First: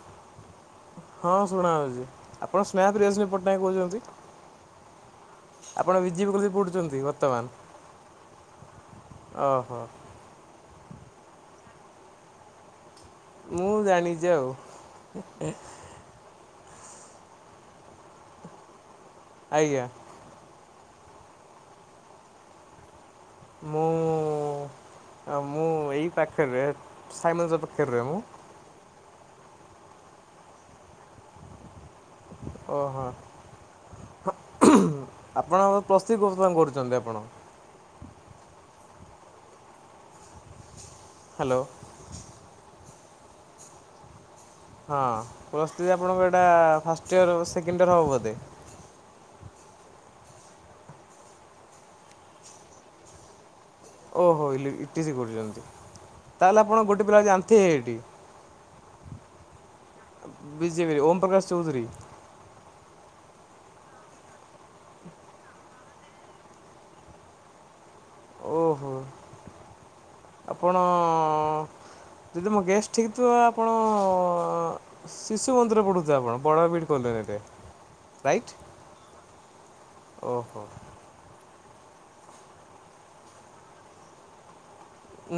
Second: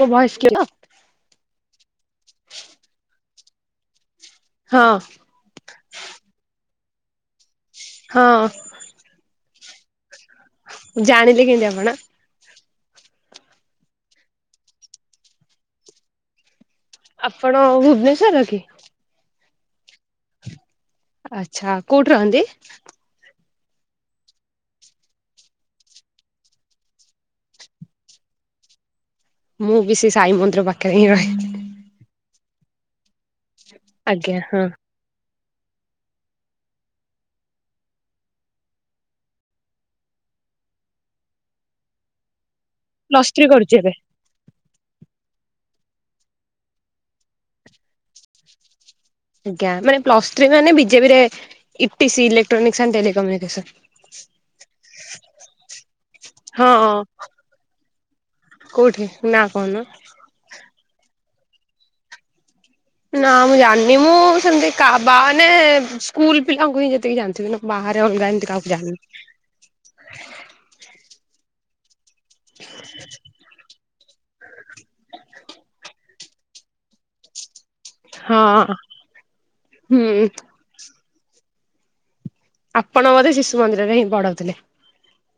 ମୋ voice clear ତ? ହଁ ଶୁଣା ଯାଉଛି ଆପଣ ସ୍ନେହା ପ୍ରିୟଦର୍ଶିନୀ ପଟ୍ଟନାୟକ କହୁଛନ୍ତି? ହଁ। ଆପଣ ବିଜେପି କଲେଜରେ ପଡୁଛନ୍ତି ବର୍ତ୍ତମାନ? ହଁ। ଓହୋ। ଜାଣିଲେ କେମିତି ଆପଣ? ମୁଁ ଜାଣିଛି ଆଉ। ଆପଣ ଭୁବନେଶ୍ଵର କି? ଆଜ୍ଞା। ଆଛା କୋଉଠି ରହନ୍ତି? ମୁଁ ମୁଁ ଏଇ ପାଖରେ ରହେ ସାଇ ମନ୍ଦିର ପାଖରେ ମୁଁ। ମୁଁ ବି ସେ ସାଇ ମନ୍ଦିର ପାଖରେ ହିଁ ରହେ ଓହୋ। ଆଜ୍ଞା ହଁ। ଆପଣ ପଲସ ଥ୍ରୀ [unintelligible] କରୁଛନ୍ତି ଆପଣ। ହ୍ୟାଲୋ। ପ୍ଲସ ଥ୍ରୀ କରୁଛି ଏବେ। ହଁ ପ୍ଲସ ଥ୍ରି ଆପଣଙ୍କ ଏଇଟା ଫାଷ୍ଟ ଇୟର୍ ସେକେଣ୍ଡ ଇୟର୍ ହେବ ବୋଧେ? ଆଜ୍ଞା ମାନେ ପଲସ ଥ୍ରୀ ମାନେ ବିଜେପିରେ ଇପିସି ଲେଟର [unintelligible] ଓହୋ ଇଲ ଇଟି ସି କୋଡ଼ ଯାଉଛି, ତାହେଲେ ହଁ। ଆପଣ ଗୋଟେ ପିଲା ଯାଣିଥବେ ସେଠି? କଉଠି ନା କହନୁ? ବିଜେପି ଓମ୍ ପ୍ରକାଶ୍ ଚୌଧୁରୀ। ନା ମୁଁ ଜାଣିନି ମୁଁ ସେମିତି କା ବାନେ ସ୍କୁଲ ପିଲାଙ୍କୁ ହିଁ ଯେତିକି ଜାଣିଥିବିି ନ ବାହାରେ ଅଲଗା ଏମିତି କାହାକୁ ଓହୋ ଜାଣିନି। ଆପଣ ଯଦି ମୋ ଗେଷ୍ଟ ଠିକ୍ ଥିବ ଆପଣ ଶିଶୁ ମନ୍ଦିର ପଢୁଥିବେ ଆପଣ ବଡ [unintelligible] ରାଇଟ ହଁ। ହୁଁ ଓହୋ। ଆପଣ ମତେ ଶିଶୁ ମନ୍ଦିରରେ ହିଁ ପଢଉଥିଲେ।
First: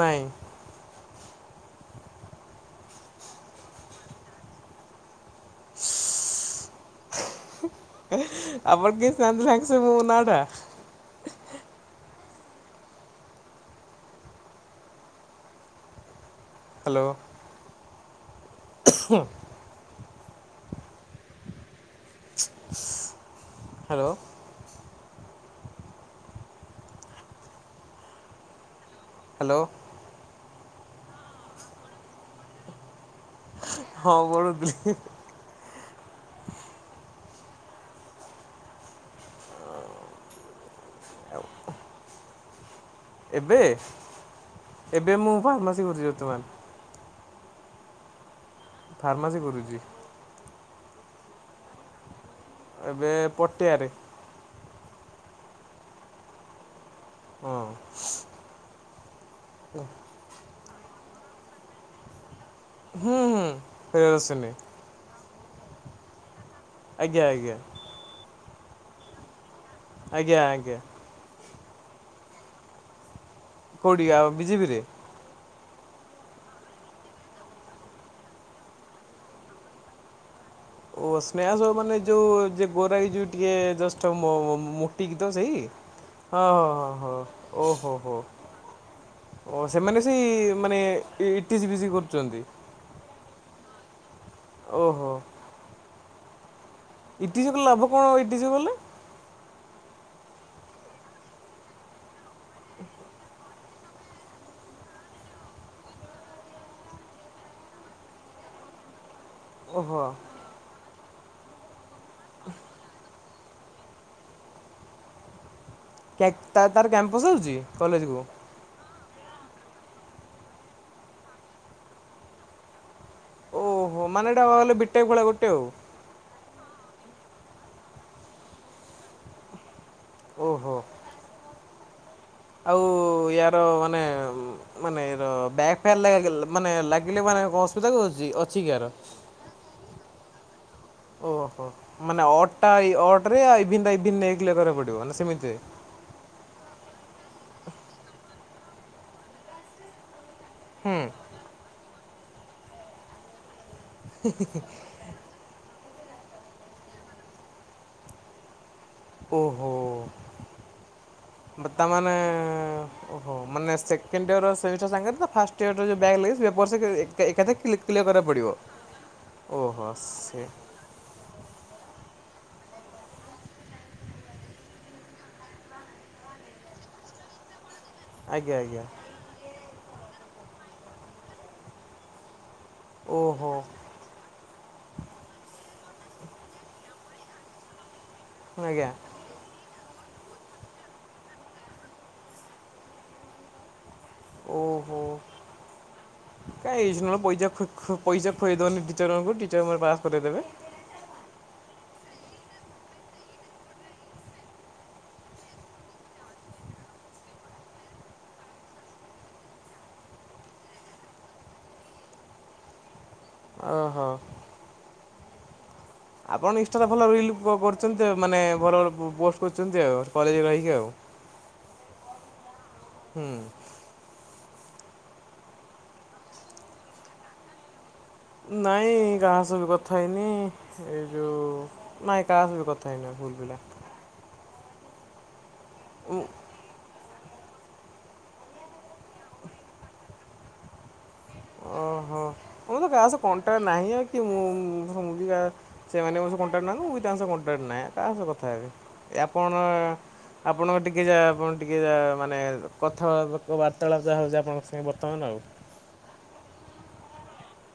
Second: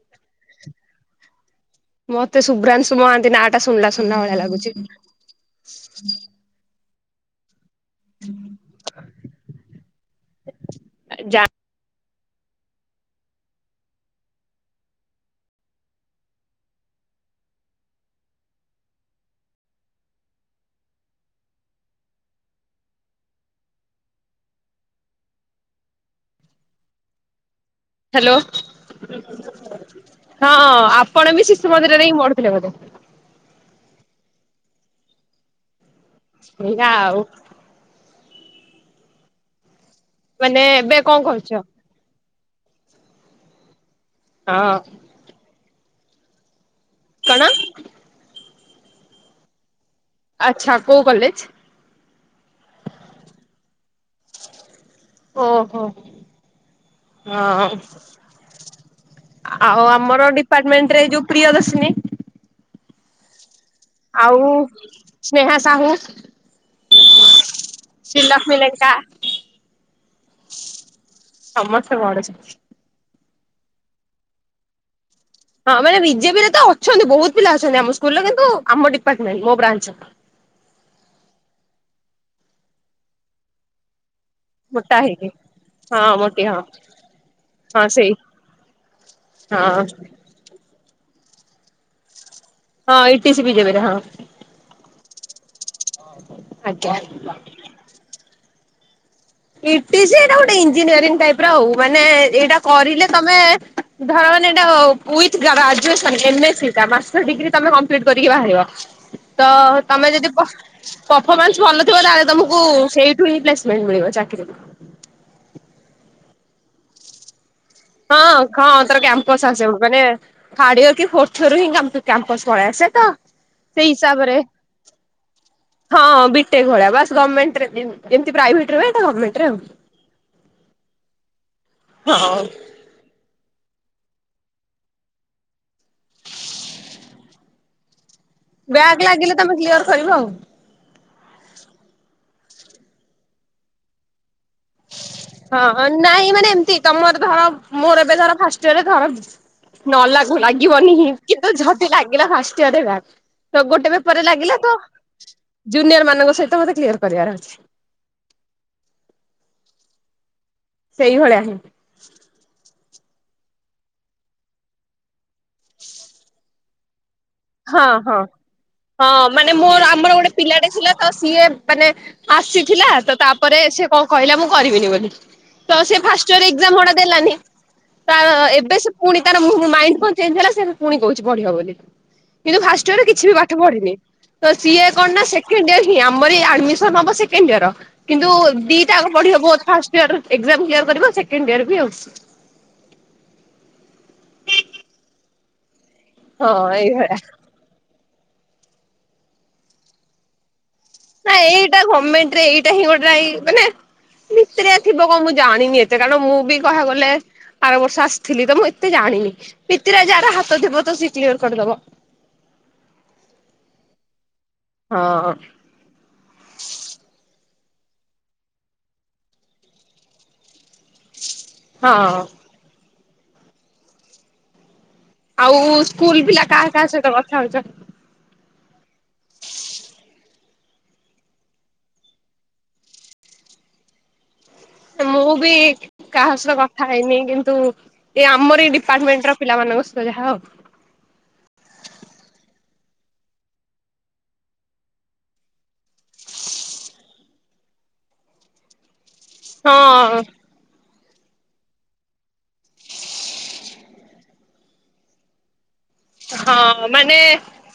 ନାଇଁ। ମତେ ଶୁଭ୍ରାଂଶୁ ମହାନ୍ତି ନାଁ ଟା ଶୁଣିଲା ଶୁଣିଲା ଭଳିଆ ଲାଗୁଚି। ସ୍ ହେଁ ଆପଣ କେମନ୍ତି ଜାଣିଦେଲେ ସାଙ୍ଗ ସାଙ୍ଗ ମୋ ନାଁ ଟା। ଯା ହ୍ୟାଲୋ। [inaudible] ସ୍ ହାଲୋ। ହାଲୋ। ହାଲୋ। ହଁ ଆପଣ ବି ଶିଶୁ ମନ୍ଦିରରେ ହିଁ ପଢୁଥିଲେ ବୋଧେ? ହଁ ପଢୁଥିଲି। ସେଇଆ ଆଉ। ମାନେ ଏବେ କଣ କରୁଚ? ଏବେ? ହଁ। ଏବେ ମୁଁ ଫାର୍ମାସି କରୁଚି ବର୍ତ୍ତମାନ୍। କଣ? ଫାର୍ମାସି କରୁଚି। ଆଚ୍ଛା! କଉ କଲେଜ୍? ଏବେ ପଟିଆରେ। ଓହୋ -ହଁ। ଆଉ ଆମର ଡିପାର୍ଟମେଣ୍ଟ ରେ ଏ ଯଉ ପ୍ରିୟଦର୍ଶିନୀ ହୁଁ -ହୁଁ। ଆଉ ପ୍ରିୟଦର୍ଶିନୀ ସ୍ନେହା ସାହୁ ଆଜ୍ଞା- ଆଜ୍ଞା। ଶ୍ରୀଲକ୍ଷ୍ମୀ ଲେଙ୍କା ଆଜ୍ଞା- ଆଜ୍ଞା। ସମସ୍ତେ କରୁଚନ୍ତି। କଉଠି ଆଉ ବିଜେପିରେ? ହଁ ମାନେ ବିଜେପିରେ ତ ଅଛନ୍ତି ବହୁତ୍ ପିଲା ଅଛନ୍ତି ଆମ ସ୍କୁଲର କିନ୍ତୁ ଆମ ଡିପାର୍ଟମେଣ୍ଟ ମୋ ବ୍ରାଞ୍ଚର। ଓ ସ୍ନେହା ସାହୁ ମାନେ ଯଉ ଯେ ଗୋରା ହେଇକି ଟିକେ ଜଷ୍ଟ ମୋ ମୋଟି ହେଇକି ତ ସେଇ ହଁ ମୋଟି ହଁ- ହଁ- ହଁ -ହଁ ଓହୋ- ହୋ। ଓ ହଁ ସେମାନେ ସେଇ ମାନେ ଇଟିସି ବିସି କରୁଚନ୍ତି। ହଁ ଇଟି ସି ବିଜେପିରେ ହଁ। ଓହୋ। [unintelligible] ଆଜ୍ଞା। ଇଟିସି କଲେ ଲାଭ କଣ ଇଟିସି କଲେ? ଇଟିସି ଏଇଟା ଗୋଟେ ଇଞ୍ଜିନିୟରିଂ ଟାଇପ୍ ର ଆଉ ମାନେ ଏଇଟା କରିଲେ ତମେ ଧର ମାନେ ଏଟା କୁଇଜ୍ ଗ୍ରାଜ୍ୟୁଏସନ୍ ଜେନେସିଭଟା ମାଷ୍ଟର ଡିଗ୍ରୀ ତମେ କମ୍ପ୍ଲିଟ୍ କରିକି ବାହାରିବ। [unintelligible] ଓହୋ। ତ-ତମେ ଯଦି ପଫ୍- ପଫମାନ୍ସ ଭଲ ଥିବ ତାହେଲେ ତମକୁ ସେଇଠୁ ହିଁ ପ୍ଲେସମେଣ୍ଟ୍ ମିଳିବ ଚାକ୍ କି କ୍ୟାକ୍ ତାର ତାର କ୍ୟାମ୍ପସ ଅଛି କଲେଜକୁ? ହଁ ହଁ ତାର କ୍ୟାମ୍ପସ ଆସିବ ମାନେ ଥାର୍ଡ ୟିଅର କି ଫୋର୍ଥ ୟିଅରରୁ ହିଁ କା କ୍ୟାମ୍ପସ ପଳେଇ ଆସେ ତ ସେଇ ଓହୋ ହିସାବରେ ମାନେଟା କଣ କହିଲ ବିଟେକ୍ ଭଳିଆ ଗୋଟେ ଆଉ ହଁ ବିଟେକ୍ ଭଳିଆ ବାସ୍ ଗମେଣ୍ଟ୍ ରେ ଯେ- ଯେମିତି ପ୍ରାଇଭେଟରେ ହୁଏ ଏଟା ଗମେଣ୍ଟରେ ଆଉ। ଓହୋ। [unintelligible] ଆଉ ଇଆର ମାନେ ଉଁ ମାନେ ର ବ୍ୟାକ୍ ଫ୍ୟାକ୍ ଲାଗିଲେ ମାନେ ଲାଗିଲେ ମାନେ କଣ ଅସୁବିଧା ହଉଚି ଅ ବ୍ୟାକ୍ ଲାଗିଲେ ତମେ କ୍ଲିୟର୍ କରିବ ଆଉ। ଓହୋ ମାନେ ଅଡ ଟା ଇ ଅଡ ରେ ଇଭିନ ଟା ଇଭିନ ରେ କ୍ଲିୟର କରିବାକୁ ପଡ଼ିବ ନା ସେମିତି? ହଁ ନାଇଁ ମାନେ ଏମତି ତମର ଧର ମୋର ଏବେ ଧର ଫାଷ୍ଟିଇଅର୍ ଧର ନ ଲାଗୁ ଲାଗିବନି ହୁଁ। ହିଁ କିନ୍ତୁ ଜଦି ଲାଗିଲା ଫାଷ୍ଟିଅରରେ ବ୍ୟାକ୍ ତ ଗୋଟେ ପେପରରେ ଲାଗିଲା ତ ଜୁନିୟର ମାନଙ୍କ ସହିତ ମତେ କ୍ଲିୟର କରିବାର ଅଛି। ଓହୋ। ସେଇଭଳିଆ ହିଁ। ତାମାନେ ଓହୋ ମାନେ ସେକେଣ୍ଡିଅର ର ସେମିଷ୍ଟାର ସାଙ୍ଗରେ ତ ଫାଷ୍ଟ ୟଅର ର ଯୋଉ ବ୍ୟାକ ଲାଗିଛି ବସେକେ ହଁ ହଁ ହଁ ମାନେ ଓହୋ ମୋର ଆମର ଗୋଟେ ସେ ପିଲାଟେ ଥିଲା ତ ସିଏ ମାନେ ଆସିଥିଲା ତ ତାପରେ ସେ କଣ କହିଲା ମୁଁ କରିବିନି ବୋଲି। ତ ସେ ଫାଷ୍ଟିଅର ଏକ୍ଜାମ ଗୁଡା ଦେଲାନି। ତା ଆଜ୍ଞା ଏବେ ଆଜ୍ଞା ସେ ପୁଣି ତାର ଉଁ ମାଇଣ୍ଡ କଣ ଚେଞ୍ଜ ହେଲା ସେ ପୁଣି କହୁଛି ପଢିବ ବୋଲି। କିନ୍ତୁ ଫାଷ୍ଟୟଅରେ କିଛି ବି ଓହୋ ପାଠ ପଢିନି। ତ ସିଏ କଣ ନା ସେକେଣ୍ଡିୟର ହିଁ ଆମରି ଆଡମିସନ ହବ ସେକେଣ୍ଡ ଇୟର କିନ୍ତୁ ଆଜ୍ଞା ଦିଟା ପଢି ହବ but first year exam clear କରିବ ସେକେଣ୍ଡ ଇୟର ବି ଆଉଚି ଓହୋ ହଁ କାଇଁ ଏଜ୍ ଏଇଭଳିଆ। ନ ପଇଚା ପଇସା ଖୁଆଇ ଦଉନି ଟିଚର ମାନଙ୍କୁ ଟିଚର ମନେ ପାସ୍ କରେଇଦେବେ। ନା ଏଇଟା ଗମେଣ୍ଟ ରେ ଏଇଟା ହିଁ ଗୋଟାଇ ମାନେ ଭିତିରିଆ ଥିବ କଣ ମୁଁ ଜାଣିନି ଏତେ କାରଣ ମୁଁ ବି କହିବାକୁ ଗଲେ। ଆର ବର୍ଷ ଆସିଥିଲି ତ ମୁଁ ଏତେ ଜାଣିନି ଭିତିରିଆ ଯାହାର ହାତ ଥିବ ତ ସିଏ କ୍ଲିୟର କରିଦବ। ଅହୋ। ହଁ। ଆପଣ ଇନଷ୍ଟାରେ ଭଲ ରିଲ୍ କକରୁଛନ୍ତି ଆଉ ମାନେ ଭଲ ଭଲ ପୋଷ୍ଟ କରୁଛନ୍ତି ଆଉ କଲେଜରୁ ଆଇକି ଆଉ। ହ [unintelligible] ହଁ। ହୁଁ। ଆଉ ସ୍କୁଲ ପିଲା କାହା କାହା ସହିତ କଥା ହଉଚ? ନାଇଁ କାହା ସହ ବି କଥା ହେଇନି ଏଇ ଯୋଉ ନାଇଁ କାହା ସହ କଥା ହେଇନି ସ୍କଲ ପିଲା। ମୁଁ ବି କାହା ସହ କଥା ଖାଇନି କିନ୍ତୁ ଏ ଆମରି ଡିପାର୍ଟମେଣ୍ଟ ର ପିଲାମାନଙ୍କ ସହିତ ଯାହା ଆଉ। ଓହୋ ମୁଁ ତ କା ସହ କଣ୍ଟାକ୍ ନାହିଁ ଆ କି [unintelligible] ସେମାନେ ମୋ ସହ କଣ୍ଟାକ୍ଟ ନାହାନ୍ତି ମୁଁ ବି ତାଙ୍କ ସହ କଣ୍ଟାକ୍ଟ ନାହିଁ କାହା ସହ କଥା ହେବି ଆପଣ ହଁ ଆପଣଙ୍କ ଟିକେ ଯାହା ଆପଣ ଟିକେ ଯା ମାନେ କଥା ବାର୍ତ୍ତାଳାପ ଯାହା ହଉଛି ଆପଣଙ୍କ ସାଙ୍ଗେ ବର୍ତ୍ତମାନ ଆଉ। ହଁ ମାନେ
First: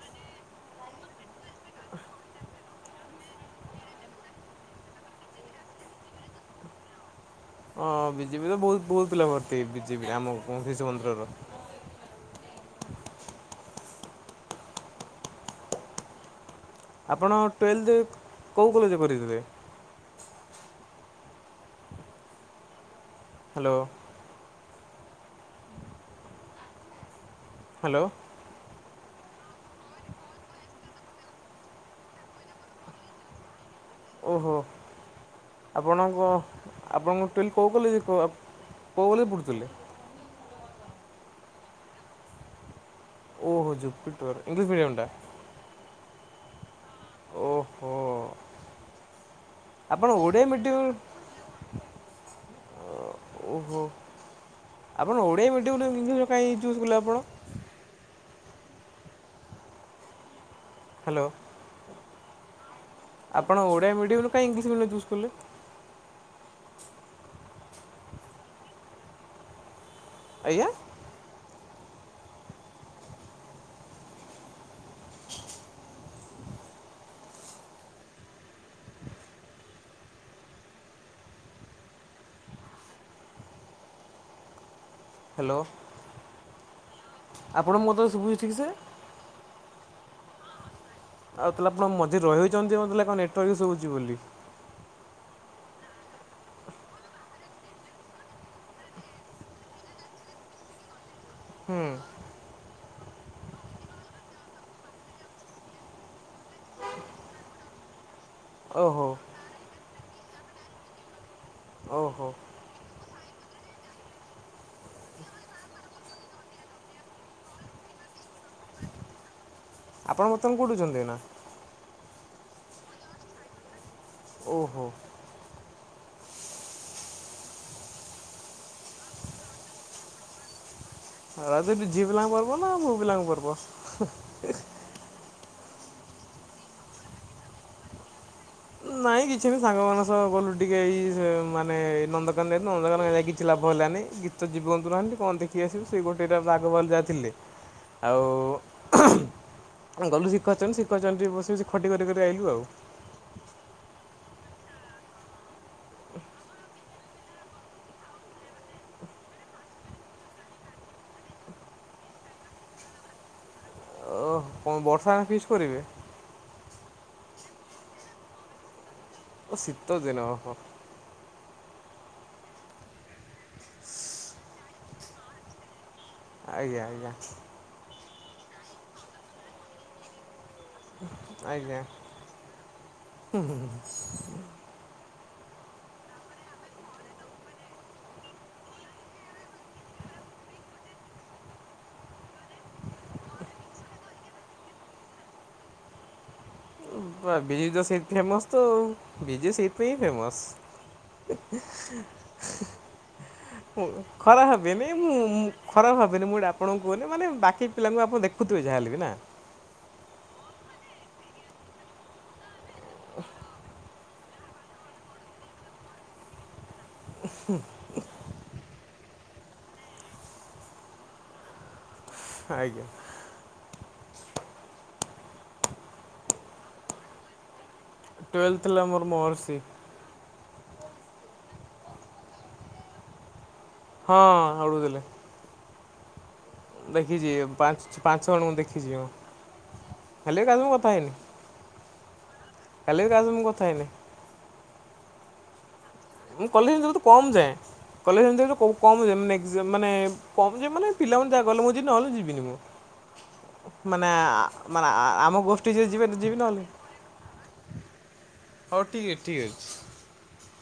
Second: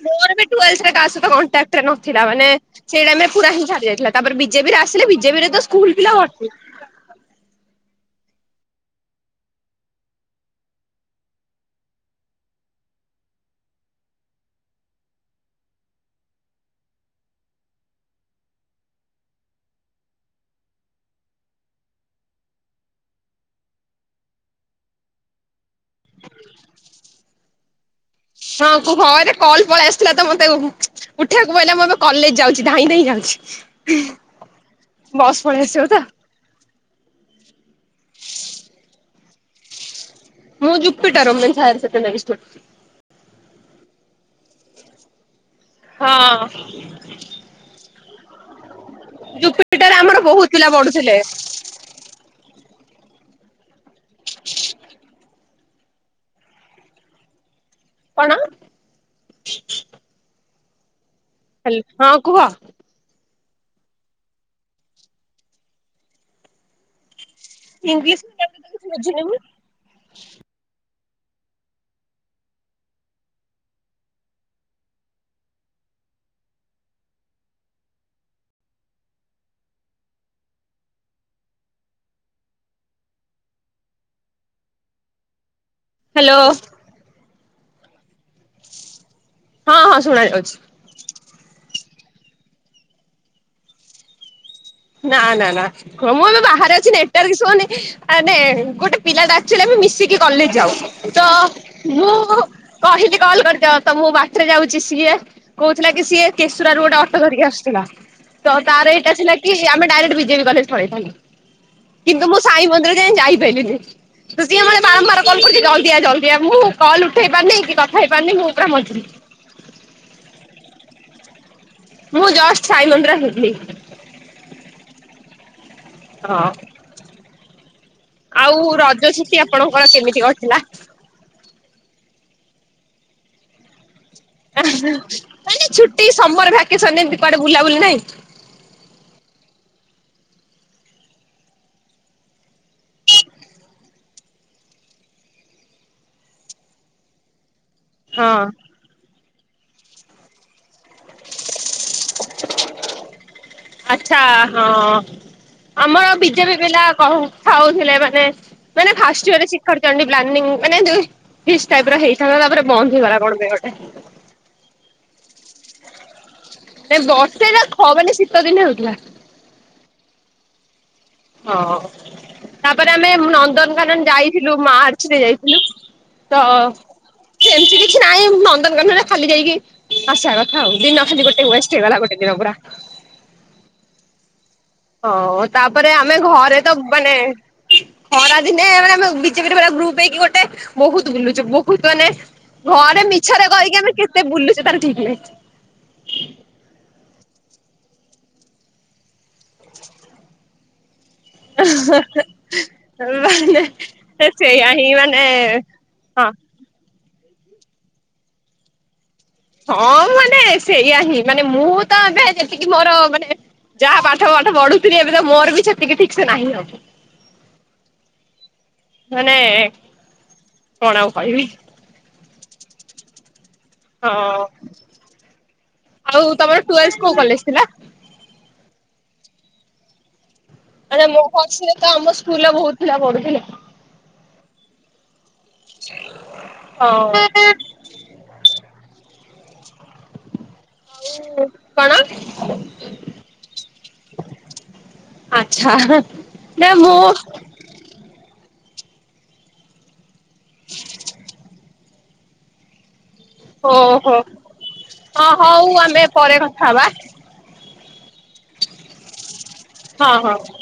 ମୋର ବି ଟୁଏଲଥ ରେ କାହା ସହ କଣ୍ଟାକ୍ଟରେ ନଥିଲା ମାନେ ସେଇ ଟାଇମ୍ ରେ ପୁରା ହିଁ ଛାଡି ଯାଇଥିଲା ତାପରେ ବିଜେପିରେ ଆସିଲେ ବିଜେପିରେ ତ ସ୍କୁଲ ପିଲା ଭର୍ତି। ହଁ ବିଜେପିରେ ତ ବହୁତ ବହୁତ ପିଲା ଭର୍ତ୍ତି ବିଜେପି ଆମ ଶିଶୁ ମନ୍ଦିରର। ଆପଣ ଟୁଏଲ୍ଥେ କୋଉ କଲେଜରେ କରିଥିଲେ? ହାଲୋ। ହାଲୋ। ହଁ କୁହ ଆରେ କଲ୍ ପଳେଇ ଆସିଥିଲା ତ ମତେ ଉଠେଇବାକୁ ପଇଲା ମୁଁ ଏବେ କଲେଜ ଯାଉଛି ଧାଇଁ ଧାଇଁ ଯାଉଛି। ଓହୋ ବସ୍ ପଳେଇ ଆସିବ ତ ଆପଣଙ୍କ ଆପଣ ଙ୍କ [unintelligible] କଉ କଲେଜ କଉ କଲେଜ ପଡ଼଼ୁଥିଲେ। ମୁଁ ଜୁପିଟର ଓମେନ ହାଇୱେର ସେକେଣ୍ଡାରୀ ଓହୋ ଜୁପିଟୋ ଏଇଂଲିସ୍ ମିଡ଼ିୟମ୍ ଟା। ହଁ। ଓହୋ। ଜୁପିଟର ଆମର ବହୁତ ପିଲା ପଢୁଥିଲେ। ଓ ଓହୋ। ଆପଣ ଓଡ଼ିଆ ମିଡ଼ିୟମ୍ [unintelligible] କାହିଁ ଚୁଜ୍ କଲେ ଆପଣ? କଣ? ହାଲୋ। ହାଲୋ ହଁ କୁହ। ଆପଣ ଓଡ଼ିଆ ମିଡିୟମରୁ କାଇଁ ଇଂଲିସ୍ ମିଡିୟମ୍ ଚୁଜ୍ କଲେ। ଇଂଲିସ୍ ଟୋଟାଲ [unintelligible] କିଛି ବୁଝିଲି ନି। ଆଜ୍ଞା? ହ୍ୟାଲୋ? ହ୍ୟାଲୋ। ଆପଣ ମୋତେ ଶୁଭୁଛି ଠିକ୍ ସେ? ହଁ ହଁ ଶୁଣା ଯାଉଛି। ଆଉ ତାହେଲେ ଆପଣ ମଝରେ ରହିଉଛନ୍ତି ମେ କଣ ନେଟୱାର୍କ ହୁଉଛି ବୋଲି। ନା ନା ନା ମୁଁ ଏବେ ବାହାରେ ଅଛିି ନେଟୱାର୍କ ଇସୁ ହୋନି ଆରେ ଗୋଟେ ପିଲାଟା ଆକଚୁଆଲି ଆମେ ମିଶିକି କଲେଜ ଯାଉ ତ ହୁଁ ମୁଁ କହିଲି କଲ୍ କରିଦଅ ତ ମୁଁ ବାଟରେ ଯାଉଛି ସିଏ କହୁଥିଲା କି ସିଏ କେଶୁରା ରୁ ଗୋଟେ ଅଟୋ ଧରିକି ଆସୁଥିଲା। ତ ତାର ଓହୋ ଏଇଟା ଥିଲା କି ଆମେ ଡାଇରେକ୍ଟ ବିଜେପି କଲେଜ ପଳେଇଥିଲୁ ଓହୋ କିନ୍ତୁ ମୁଁ ସାଇ ମନ୍ଦିର ଜେ ଯାଇ ପାଇଲି ନି। ତୁ ସିଏ ମାନ ବାରମ୍ୱାର କଲ୍ କରୁଛି ଜଲଦିଆ ଜଲଦିଆ ମୁଁ କଲ ଉଠେଇ ପାରୁନି କି କଥା ହେଇ ପାରନି ମୁଁ ପୁରା ମଜୁରି। ଆପଣ ବର୍ତ୍ତମାନ କେଉଁଠୀ ଅଛନ୍ତି ଏଇନା? ମୁଁ ଜଷ୍ଟ ସାଇ ମନ୍ଦିର ହେବି। ଓହୋ। ହଁ। ଆଉ ରଜ ଛୁଟି ଆପଣଙ୍କର କେମିତି କଟିଲା? ରାଜ ବି ଝିଅ ପିଲାଙ୍କ ପର୍ବ ନା ପୁଅ ପିଲାଙ୍କ ପର୍ବ? ନାଇ ନାଇ ଛୁଟି ସମର ଭ୍ୟାକେସନ ଏମିତି କୁଆଡେ ବୁଲାବୁଲି ନାହିଁ? ନାଇଁ କିଛି ବି ସାଙ୍ଗ ମାନଙ୍କ ସହ ଗଲୁ ଟିକେ ଏଇ ମାନେ ନନ୍ଦକାନ ଯୁ ନନ୍ଦକାନ ଯାଇ କିଛି ଲାଭ ହେଲାନି। ଗୀତ ଜୀବନ୍ତୁ ନାହାଁନ୍ତି କଣ ଦେଖି ଆସିବୁ ସେଇ ଗୋଟେ ଦିଟା ବାଘଭାଲୁ ଯାହା ଥିଲେ। ହଁ ଆଉ ଗଲୁ ଶିଖ ଅଛନ୍ତି ଶିଖ ଅଛନ୍ତି ବସିକ ବସି ଖଟି କରି କରି ଆଇଲୁ ଆଉ। ଆଚଛା ହଁ। ଆମର ବିଜେପି ପିଲା କଥା ହଉଥିଲେ ମାନେ ମାନେ ଫାଷ୍ଟ ୟରରେ ଶିଖରଚଣ୍ଡୀ ବ୍ଲାନିଙ୍ଗଂ ମାନେ ଫିସ୍ ଟାଇପ ର ହେଇ ଥାଆନ୍ତା ତାପରେ ବନ୍ଦ ହେଇଗଲା କଣ ପାଇଁ ଗୋଟେ। ଓହ କଣ ବର୍ଷା ଆେ ପିସ୍ କରିବେ? ନାଇ ବର୍ଷେ ନା ଖ ମାନେ ଶୀତ ଦିନ ହେଉଥିଲା। ତ ଶୀତ ଦିନ ଓହୋ। ହଁ ତାପରେ ଆମେ ନନ୍ଦନକାନନ ଯାଇଥିଲୁ ମାର୍ଚ୍ଚରେ ଯାଇଥିଲୁ। ତ ଆଜ୍ଞା ଆଜ୍ଞା ସେମିତି କିଛି ନାଇଁ ନନ୍ଦନକାନରେ ଖାଲି ଯାଇକି ଆସିବା କଥା। ହଉ ଦିନ ଖଲିି ଗଟେ ୱେଷ୍ଟ ହେଇ ଗଲା ଗୋଟେ ଦିନ ପୁରା। ହୁଁ ହୁଁ ହୁଁ। ହଁ ତାପରେ ଆମେ ଘରେ ତ ବାନେ ଖରାଦିନେ ମାନେ ଆମେ ବି ଜେ ପି ରେ ପୁରା ଗ୍ରୁପ ହେଇକି ଗୋଟେ ବହୁତ ବୁଲୁଛୁ ବହୁତ ମାନେ ଘରେ ମିଛରେ କହିକି ଆମେ କେତେ ବୁଲୁଛ ତାହେଲେ ଠିକ ନାହିଁ। ଦିଜେ ସେଇ ଫେମସ ତ ଆଉ ଦିଜେ ସେଇଥି ପାଇଁ ହିଁ ଫେମସ। ମାନେ ଖରାପ ସେଇଆ ହିଁ ଭାବିବେନି ମୁଁ ମାନେ ଖରାପ ହଁ ଭାବିବେନି ମୁଁ ଡ ଆପଣ କହୁନି ମାନେ ବାକି ପିଲାଙ୍କୁ ଆପଣ ଦେଖୁଥିବେ ଯାହାହେଲେ ବି ନା। ହଁ ମାନେ ସେଇଆ ହିଁ ମାନେ ମୁଁ ତ ଏବେ ଯେତିକି ମୋର ମାନେ ଯାହା ପାଠ ପାଠଢୁଥିଲି ଏବେ ତ ମୋର ବି ସେତିକି ଠିକ ସେ ନାହିଁ ଆଉ। [unintelligible] ମାନେ କଣ ଆଉ କହିବି। ଆଜ୍ଞା। ହଁ ଆଉ ତମର ଟ୍ୱେଲ୍ଥ କୋଉ କଲେଜ ଥିଲା? ଟ୍ୱେଲ୍ଥ ଥିଲା ମୋର ମହର୍ଷି। ମାନେ ମୋହର୍ଷି ରେ ତ ଆମ ସ୍କୁଲର ବହୁତ ପିଲା ପଢୁଥିଲେ। ହଁ ହବୁ ଥିଲେ। ହଁ ଦେଖିଛି ପା ପାଞ୍ଚ ଜଣଙ୍କୁ ଦେଖିଛି ମୁଁ ଖାଲି କା ଥା ହେଇନି କଣ? ହେଲେ ରେ କାହା ସହ ମୁ କଥା ହେଇନି। ଆଚ୍ଛା। ମୁଁ କଲେଜ ଯେହେ ତୁ କମ ଯାଏ। କଲେଜ ଏମିତି ଆକା କୋଉ ଯାଏ ଏକ୍ସ ମାନେ କମ ଯାଏ ମାନେ ପିଲାମାନେ ଯାହା ଗଲେ ମୁଁ ଯି ନହେଲେ ଯିବିନି ମୁଁ। ମାନେ ଓହୋ ଆ ମାନେ ଆ ହଁ ଆମ ଗୋଷ୍ଠୀ ହଉ ଯ ଯିବ ଆମେ ଯିବି ପରେ ନହେଲେ ନାଇ। କଥା ହବା ହଉ ଠିକ ଅଛି ଠିକ ଅଛି। ହଁ ହଁ।